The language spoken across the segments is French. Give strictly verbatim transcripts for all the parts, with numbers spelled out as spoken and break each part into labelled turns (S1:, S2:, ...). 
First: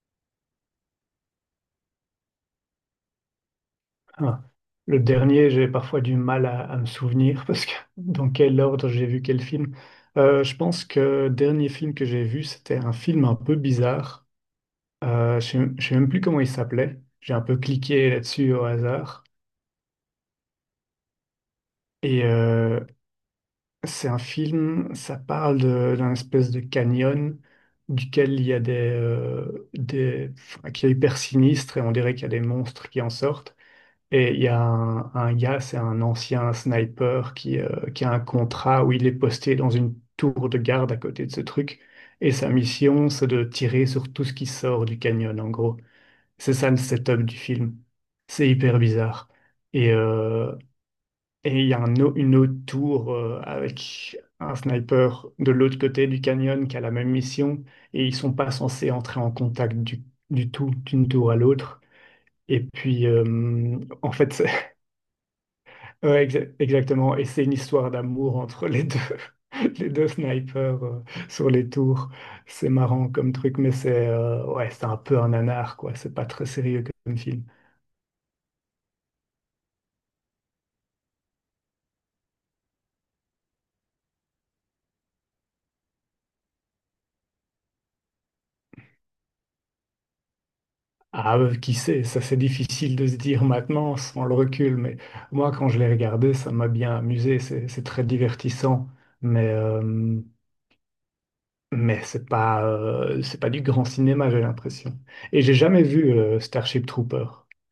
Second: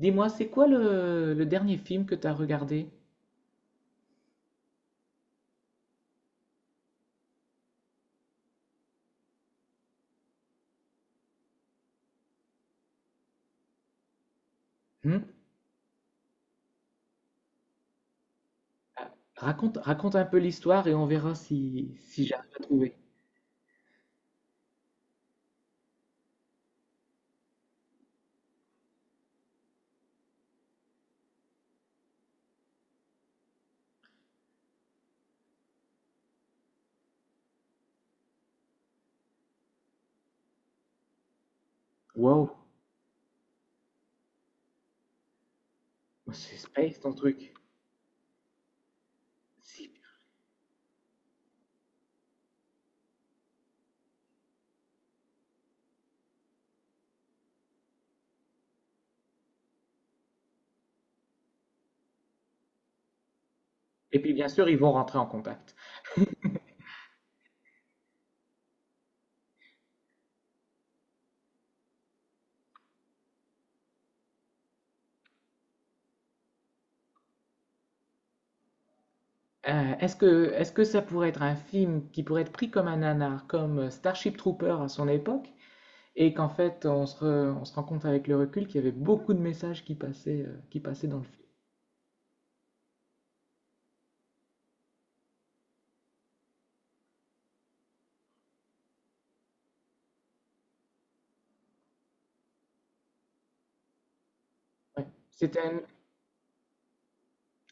S1: Dis-moi, c'est quoi le, le dernier film que tu as regardé?
S2: Ah, le dernier, j'ai parfois du mal à, à me souvenir parce que dans quel ordre j'ai vu quel film. Euh, je pense que le dernier film que j'ai vu, c'était un film un peu bizarre.
S1: Hmm.
S2: Euh, je ne sais Je sais même plus comment il s'appelait. J'ai un peu cliqué là-dessus au
S1: Ah,
S2: hasard.
S1: raconte, raconte un peu l'histoire et on verra si, si
S2: Et
S1: j'arrive à
S2: euh,
S1: trouver.
S2: c'est un film, ça parle de- d'un espèce de canyon duquel il y a des, euh, des, enfin, qui est hyper sinistre et on dirait qu'il y a des monstres qui en sortent. Et il y a un, un gars, c'est un ancien sniper qui, euh, qui a un contrat où il est posté dans une tour de garde à côté de ce truc. Et sa
S1: Wow,
S2: mission, c'est de tirer sur tout ce qui sort du canyon, en gros. C'est
S1: c'est
S2: ça le
S1: space ton
S2: setup du
S1: truc.
S2: film. C'est hyper bizarre. Et,
S1: Si.
S2: euh, et il y a un au- une autre tour euh, avec un sniper de l'autre côté du canyon qui a la même mission. Et ils sont pas censés entrer en contact du, du tout, d'une tour à l'autre. Et puis, euh, en
S1: Et puis
S2: fait,
S1: bien sûr, ils vont rentrer en contact.
S2: Ouais, exa- exactement. Et c'est une histoire d'amour entre les deux, les deux snipers euh, sur les tours. C'est marrant comme truc, mais c'est euh, ouais, c'est un peu un nanar, quoi. C'est pas très sérieux comme film.
S1: Euh, est-ce que, est-ce que ça pourrait être un film qui pourrait être pris comme un nanar, comme Starship Trooper à son époque, et qu'en fait, on se, re- on se rend compte avec le recul qu'il y avait beaucoup de messages qui passaient, euh, qui passaient dans le
S2: Ah,
S1: film.
S2: euh, qui sait, ça c'est difficile de se dire maintenant sans le recul, mais moi quand je l'ai regardé, ça m'a bien amusé. C'est c'est très divertissant, mais euh, mais c'est pas euh, c'est pas du grand cinéma, j'ai l'impression.
S1: Ouais.
S2: Et j'ai
S1: C'était un,
S2: jamais vu euh, Starship Trooper.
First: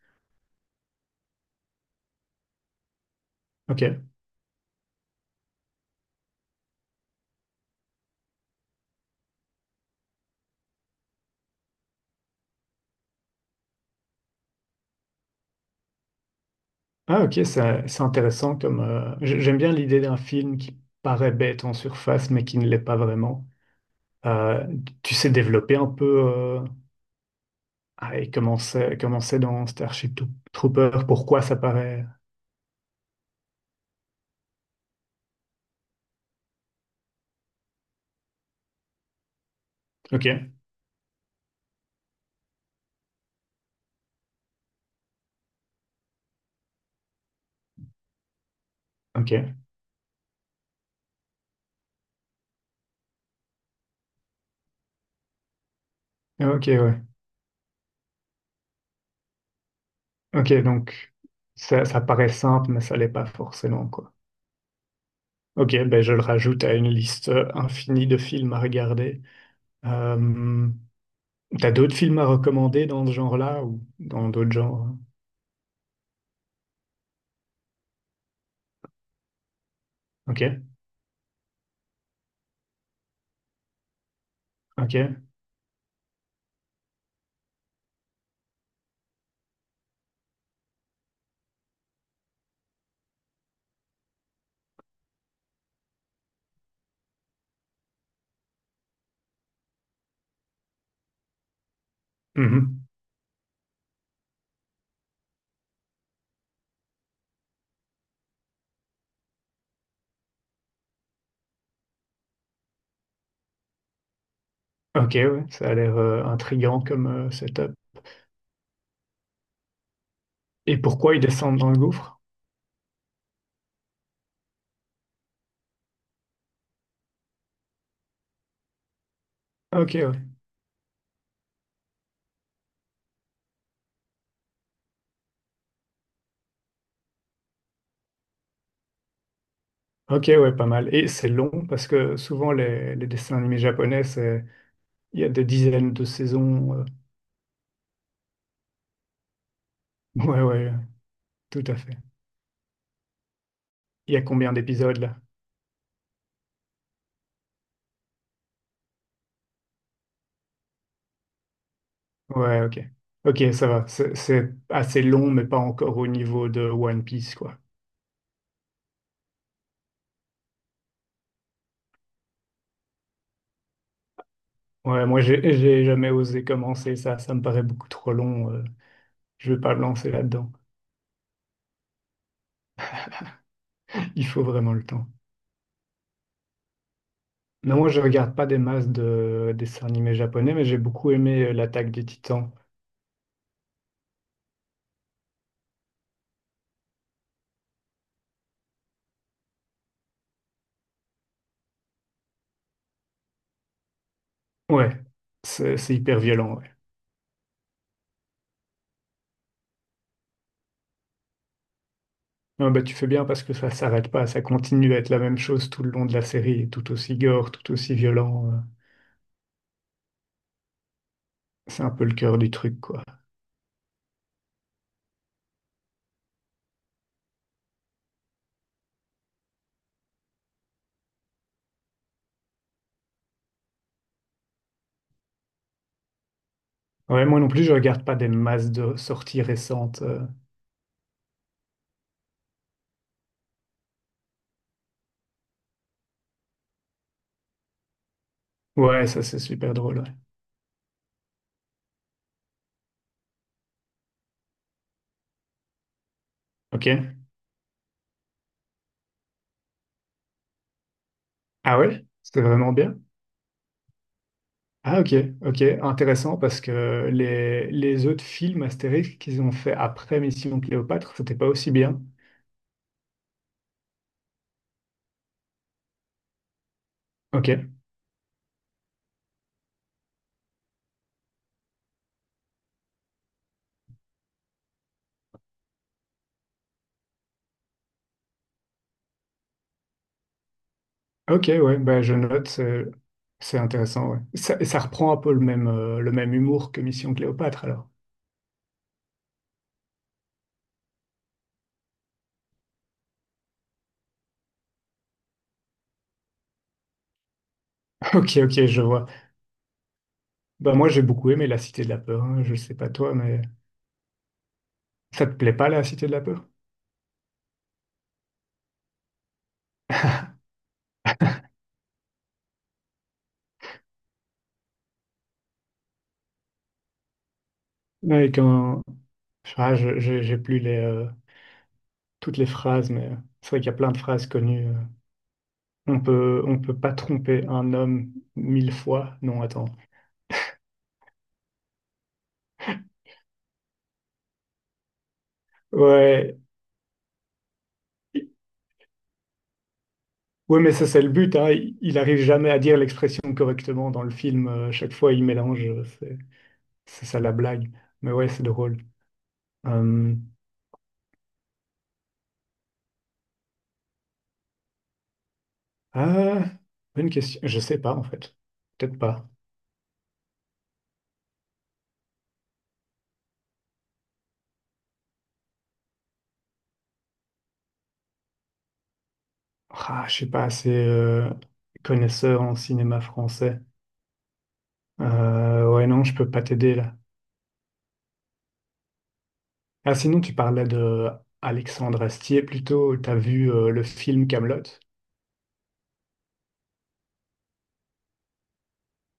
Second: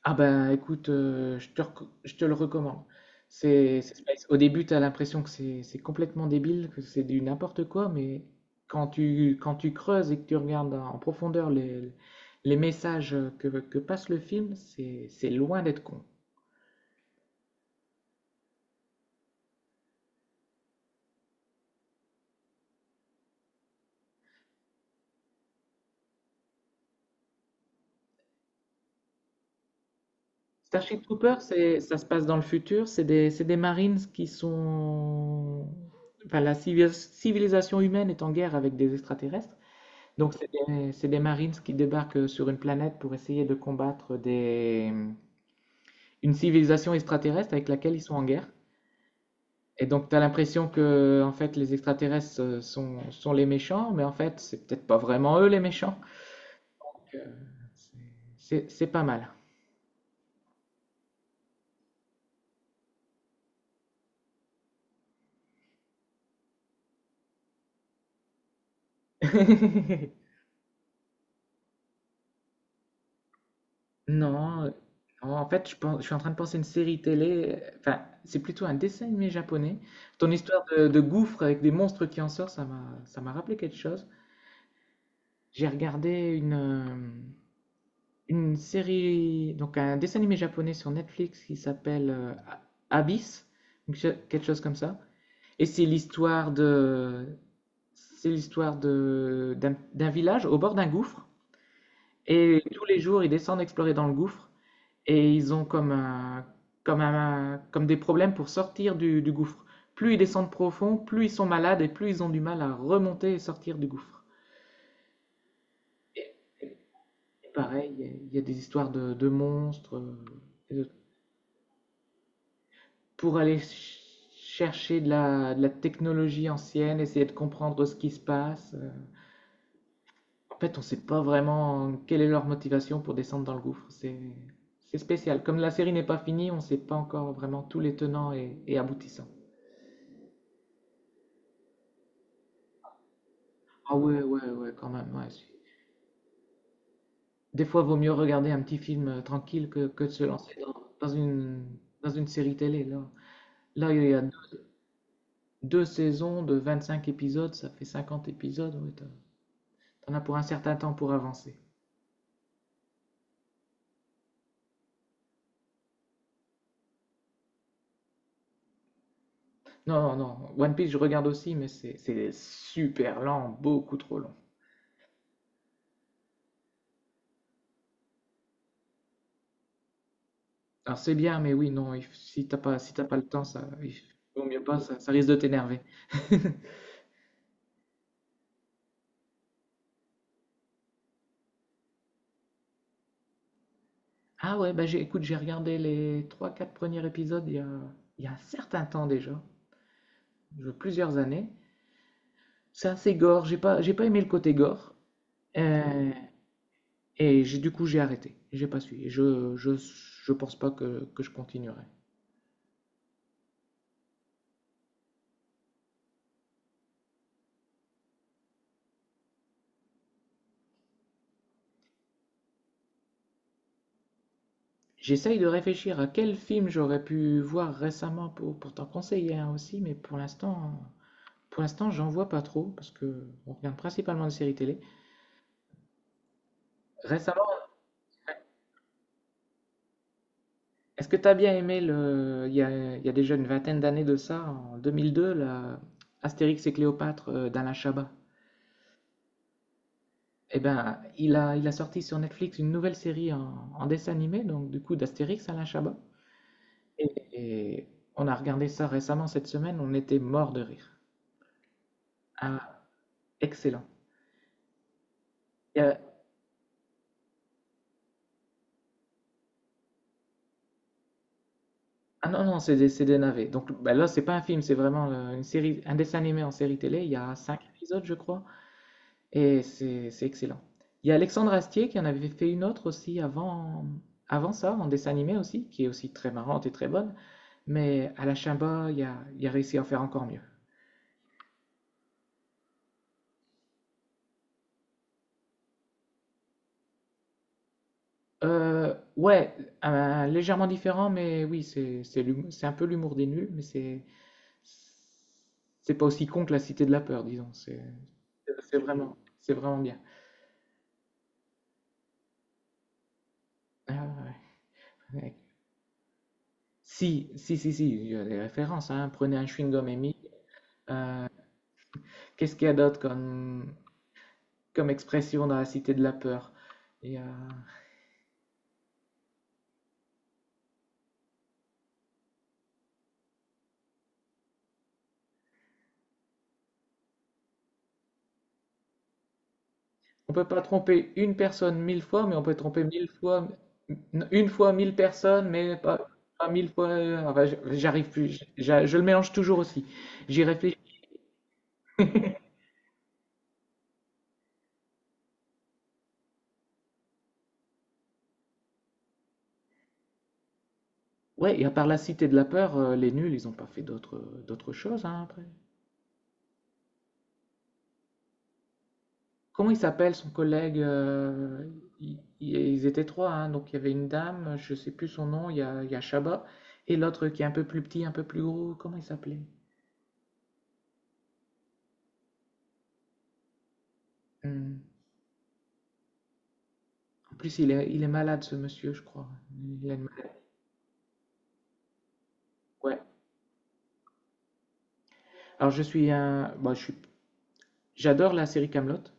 S1: Ah ben, écoute, euh, je te, reco- je te le recommande. C'est c'est
S2: Ok.
S1: space. Au début, tu as l'impression que c'est c'est complètement débile, que c'est du n'importe quoi, mais quand tu, quand tu creuses et que tu regardes en profondeur les, les messages que, que passe le film, c'est c'est loin d'être con.
S2: Ah ok, c'est c'est intéressant comme euh, j- j'aime bien l'idée d'un film qui paraît bête en surface mais qui ne l'est pas vraiment. Euh, tu sais développer un peu euh, ah, et comment c'est comment c'est dans Starship Tou-
S1: Starship
S2: Trooper,
S1: Troopers,
S2: pourquoi ça
S1: c'est- ça
S2: paraît.
S1: se passe dans le futur, c'est des, c'est des Marines qui sont... Enfin, la civilis- civilisation humaine est en guerre avec des extraterrestres.
S2: Ok,
S1: Donc, c'est des, c'est des Marines qui débarquent euh, sur une planète pour essayer de combattre des, une civilisation extraterrestre avec laquelle ils sont en guerre.
S2: ok,
S1: Et donc, tu as l'impression que en fait, les extraterrestres euh, sont, sont les méchants, mais en fait, c'est peut-être pas vraiment eux les méchants.
S2: ok, ouais,
S1: Donc, euh, C'est c'est pas mal.
S2: ok donc ça, ça paraît simple mais ça l'est pas forcément quoi. Ok, ben je le rajoute à une liste infinie de films à regarder. Euh, t'as d'autres films à recommander dans ce genre-là ou dans d'autres
S1: Non, euh,
S2: genres?
S1: en fait, je pense, je suis en train de penser à une série télé. euh, Enfin, c'est plutôt un dessin animé japonais. Ton histoire
S2: Ok.
S1: de, de gouffre avec des monstres qui en sortent, ça m'a, ça m'a rappelé quelque chose.
S2: Ok.
S1: J'ai regardé une, euh, une série, donc un dessin animé japonais sur Netflix qui s'appelle euh, A- Abyss, donc che- quelque chose comme ça. Et c'est l'histoire de, c'est l'histoire de, d'un, d'un village au bord d'un gouffre. Et tous
S2: Mhm.
S1: les jours, ils descendent explorer dans le gouffre. Et ils ont comme un, comme un, comme des problèmes pour sortir du, du gouffre. Plus ils descendent profond, plus ils sont malades et plus ils ont du mal à remonter et sortir du gouffre.
S2: Ok, ouais, ça a l'air euh, intriguant comme euh, setup.
S1: Pareil, il y a- il y a des histoires de, de monstres. euh, et
S2: Et
S1: de-
S2: pourquoi ils descendent dans le gouffre?
S1: pour aller ch- chercher de la, de la technologie ancienne, essayer de comprendre ce qui se passe. euh.
S2: Ok, ouais.
S1: En fait, on ne sait pas vraiment quelle est leur motivation pour descendre dans le gouffre. C'est c'est spécial. Comme la série n'est pas finie, on ne sait pas encore vraiment tous les tenants et, et aboutissants.
S2: Ok, ouais, pas mal. Et c'est long parce que souvent les, les dessins animés
S1: Ah
S2: japonais,
S1: ouais,
S2: c'est
S1: ouais, ouais, quand même.
S2: il y
S1: Ouais,
S2: a
S1: c'est-
S2: des dizaines de saisons. euh.
S1: des fois, vaut mieux regarder un petit film euh, tranquille que, que de se
S2: Ouais,
S1: lancer
S2: ouais,
S1: dans, dans une,
S2: tout à fait.
S1: dans une série télé. Là, là, il y
S2: Il y
S1: a
S2: a combien d'épisodes là?
S1: deux saisons de vingt-cinq épisodes, ça fait cinquante épisodes. Ouais, t'en as pour un certain temps pour avancer.
S2: Ouais, ok. Ok, ça va. C'est c'est assez long, mais pas encore au niveau de One Piece, quoi.
S1: Non, non, non. One Piece, je regarde aussi, mais c'est c'est super lent, beaucoup trop long.
S2: Ouais, moi j'ai j'ai jamais osé commencer ça. Ça me paraît beaucoup trop long. euh. Je vais pas me lancer là-dedans.
S1: Alors c'est bien, mais oui, non, il f- si t'as pas, si t'as pas le temps, ça, il
S2: Il faut
S1: vaut mieux
S2: vraiment
S1: pas,
S2: le
S1: ça,
S2: temps.
S1: ça risque de t'énerver.
S2: Non, moi je regarde pas des masses de dessins animés japonais, mais j'ai beaucoup aimé euh, l'attaque des Titans.
S1: Ah ouais, bah j'ai, écoute, j'ai regardé les trois, quatre premiers épisodes il y a, il y a un certain temps déjà, je- plusieurs années. C'est assez gore, j'ai pas, j'ai pas aimé le côté gore.
S2: Ouais, c'est c'est
S1: Euh,
S2: hyper violent. Ouais.
S1: Et j'ai, du coup, j'ai arrêté. J'ai pas suivi. Je, je, je pense pas que, que je continuerai.
S2: Non, bah, tu fais bien parce que ça s'arrête pas, ça continue à être la même chose tout le long de la série, et tout aussi gore, tout aussi violent. euh. C'est un peu le cœur du truc, quoi.
S1: J'essaye de réfléchir à quel film j'aurais pu voir récemment pour, pour t'en conseiller un aussi, mais pour l'instant, pour l'instant, j'en vois pas trop parce que on regarde principalement des séries télé.
S2: Ouais, moi non
S1: Récemment,
S2: plus, je regarde pas des masses de sorties récentes. euh.
S1: est-ce que t'as bien aimé le, il y a, il y a déjà une vingtaine d'années de ça, en deux mille deux, la Astérix et Cléopâtre euh, d'Alain Chabat?
S2: Ouais, ça c'est super drôle. Ouais.
S1: Eh ben, il a, il a sorti sur Netflix une nouvelle série en, en dessin animé, donc du coup d'Astérix Alain Chabat. Et,
S2: Ok.
S1: et on a regardé ça récemment cette semaine, on était mort de rire.
S2: Ah ouais? C'était vraiment
S1: Ah,
S2: bien?
S1: excellent.
S2: Ah ok, ok,
S1: Il y a-
S2: intéressant parce que les, les autres films Astérix qu'ils ont fait après Mission Cléopâtre, c'était pas aussi bien.
S1: Ah non, non, c'est des, c'est des navets. Donc bah là, c'est pas un film, c'est vraiment euh, une série, un dessin animé en série télé. Il y a cinq
S2: Ok,
S1: épisodes, je crois, et c'est c'est excellent. Il y a Alexandre Astier qui en avait fait une autre aussi avant, avant ça, en dessin animé aussi, qui est aussi très marrante et très bonne. Mais à la Chimba, il a, il a réussi à en faire encore mieux.
S2: ok, ouais, bah je note, c'est c'est intéressant, ouais. Ça, ça reprend un peu le même, euh, le même humour que Mission Cléopâtre alors.
S1: Euh, ouais, un- légèrement différent, mais oui, c'est c'est l'humour- c'est un peu l'humour des nuls, mais c'est... C'est pas aussi con que la Cité de la Peur, disons. C'est
S2: Ok, ok,
S1: c'est
S2: je vois.
S1: vraiment, c'est vraiment bien.
S2: Bah moi j'ai beaucoup aimé La Cité de la Peur, hein, je sais pas toi, mais
S1: Ah ouais,
S2: ça te
S1: ouais.
S2: plaît pas La Cité de la Peur?
S1: Si, si, si, si, il y a des références. Hein. Prenez un chewing-gum Emmy. Euh, Qu'est-ce qu'il y a d'autre comme, comme expression dans la Cité de la Peur? Et, euh,
S2: Ouais, quand... Ah, je, je- j'ai plus les, euh, toutes les phrases, mais c'est vrai qu'il y a plein de phrases connues. euh. On peut, on peut pas tromper un homme mille fois. Non, attends.
S1: on peut pas tromper une personne mille fois, mais on peut tromper mille fois, une fois mille personnes, mais pas,
S2: Ouais,
S1: pas mille fois. Euh, enfin, je- j'arrive plus. Je, je- je le mélange toujours aussi. J'y
S2: ouais, mais
S1: réfléchis.
S2: ça c'est le but, hein. Il il arrive jamais à dire l'expression correctement dans le film. Euh, chaque fois, il mélange. euh, C'est, c'est ça la blague. Mais ouais, c'est drôle. Euh,
S1: Ouais, et à part la Cité de la Peur, euh, les nuls, ils n'ont pas fait d'autres euh, d'autres choses hein, après.
S2: ah, Bonne question. Je sais pas en fait. Peut-être pas.
S1: Comment il s'appelle son collègue euh, il- il- ils étaient trois, hein, donc il y avait une dame, je sais plus son nom, il y a, il y a Chabat, et l'autre qui est un peu plus petit, un peu plus gros, comment il s'appelait?
S2: Ah, je suis pas assez euh, connaisseur en cinéma français.
S1: Hum,
S2: Euh, ouais, non, je peux pas t'aider là.
S1: En plus, il est, il est malade ce monsieur, je crois. Il a
S2: Ah,
S1: une
S2: sinon,
S1: maladie.
S2: tu parlais de Alexandre Astier plutôt.
S1: Ouais.
S2: T'as vu euh, le film Camelot?
S1: Alors je suis un, bon, je suis, j'adore la série Kaamelott.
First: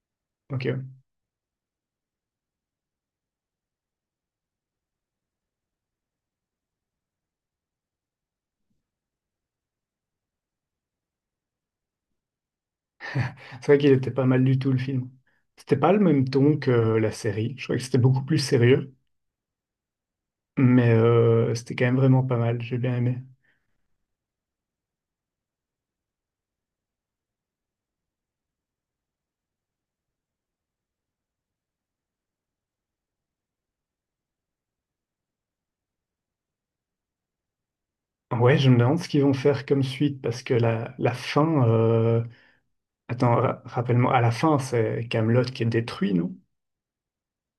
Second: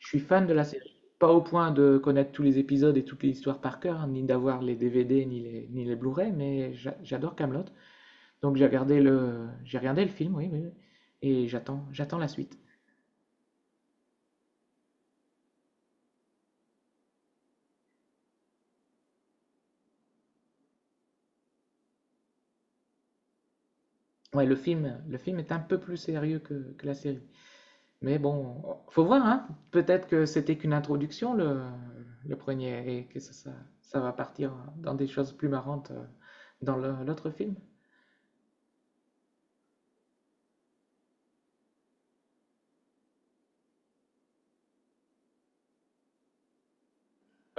S1: Je suis fan de la
S2: Ok.
S1: série. Pas au point de connaître tous les épisodes et toutes les histoires par cœur, hein, ni d'avoir les D V D ni les, ni les Blu-ray, mais j'a- j'adore Kaamelott. Donc j'ai regardé le, j'ai regardé le film, oui, oui, oui. Et j'attends, j'attends la suite.
S2: C'est vrai qu'il était pas mal du tout le film. C'était pas le même ton que euh, la série. Je crois que c'était beaucoup plus sérieux, mais euh, c'était quand même vraiment pas mal. J'ai bien aimé.
S1: Ouais, le film, le film est un peu plus sérieux que, que la série. Mais bon, faut voir, hein. Peut-être que c'était qu'une introduction, le, le premier, et que ça, ça, ça va partir dans des choses plus marrantes euh, dans le- l'autre film.
S2: Ouais, je me demande ce qu'ils vont faire comme suite parce que la, la fin. euh, Attends, ra- rappelle-moi. À la fin, c'est Camelot qui est détruit, non?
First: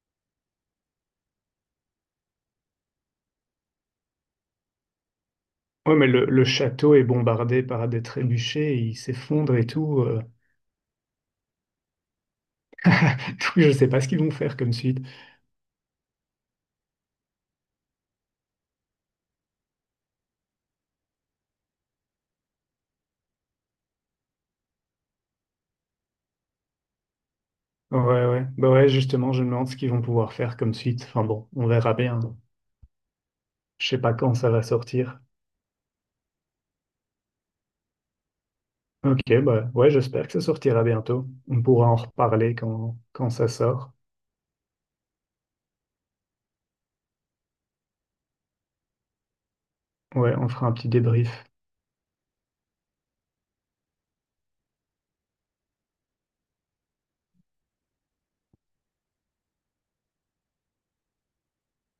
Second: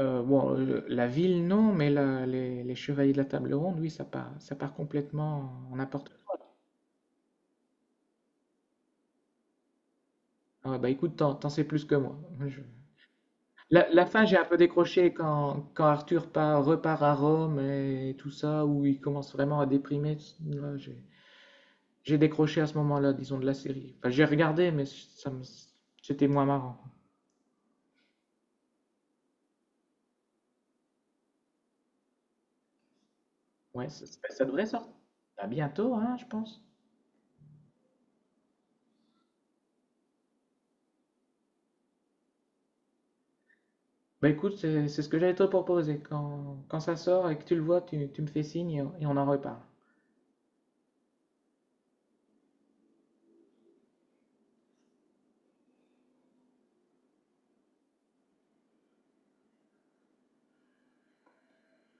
S1: Euh, bon, euh, la ville, non, mais la- les, les Chevaliers de la Table Ronde, oui, ça part, ça part complètement en
S2: Ouais, mais
S1: n'importe
S2: le,
S1: quoi.
S2: le château est bombardé par des trébuchets, il s'effondre et tout. euh.
S1: Ah ouais, bah écoute, t'en, t'en sais plus que moi. Je-
S2: Donc, je
S1: La,
S2: sais pas
S1: la
S2: ce qu'ils
S1: fin,
S2: vont
S1: j'ai un peu
S2: faire comme suite.
S1: décroché quand, quand Arthur part- repart à Rome et tout ça, où il commence vraiment à déprimer. Là, j'ai j'ai décroché à ce moment-là, disons, de la série. Enfin, j'ai regardé, mais ça me- c'était moins marrant.
S2: Ouais, ouais. Bah ouais, justement, je me demande ce qu'ils vont pouvoir faire comme suite. Enfin bon, on verra bien.
S1: Ouais,
S2: Je sais
S1: ça,
S2: pas
S1: ça-
S2: quand
S1: ça
S2: ça va
S1: devrait sortir
S2: sortir.
S1: à bientôt, hein, je pense.
S2: Ok, bah ouais, j'espère que ça sortira bientôt. On pourra en reparler quand, quand ça sort.
S1: Bah écoute, c'est c'est ce que j'allais te proposer. Quand, quand ça sort et que tu le vois, tu, tu me fais signe et on et on en reparle.
S2: Ouais, on fera un petit débrief.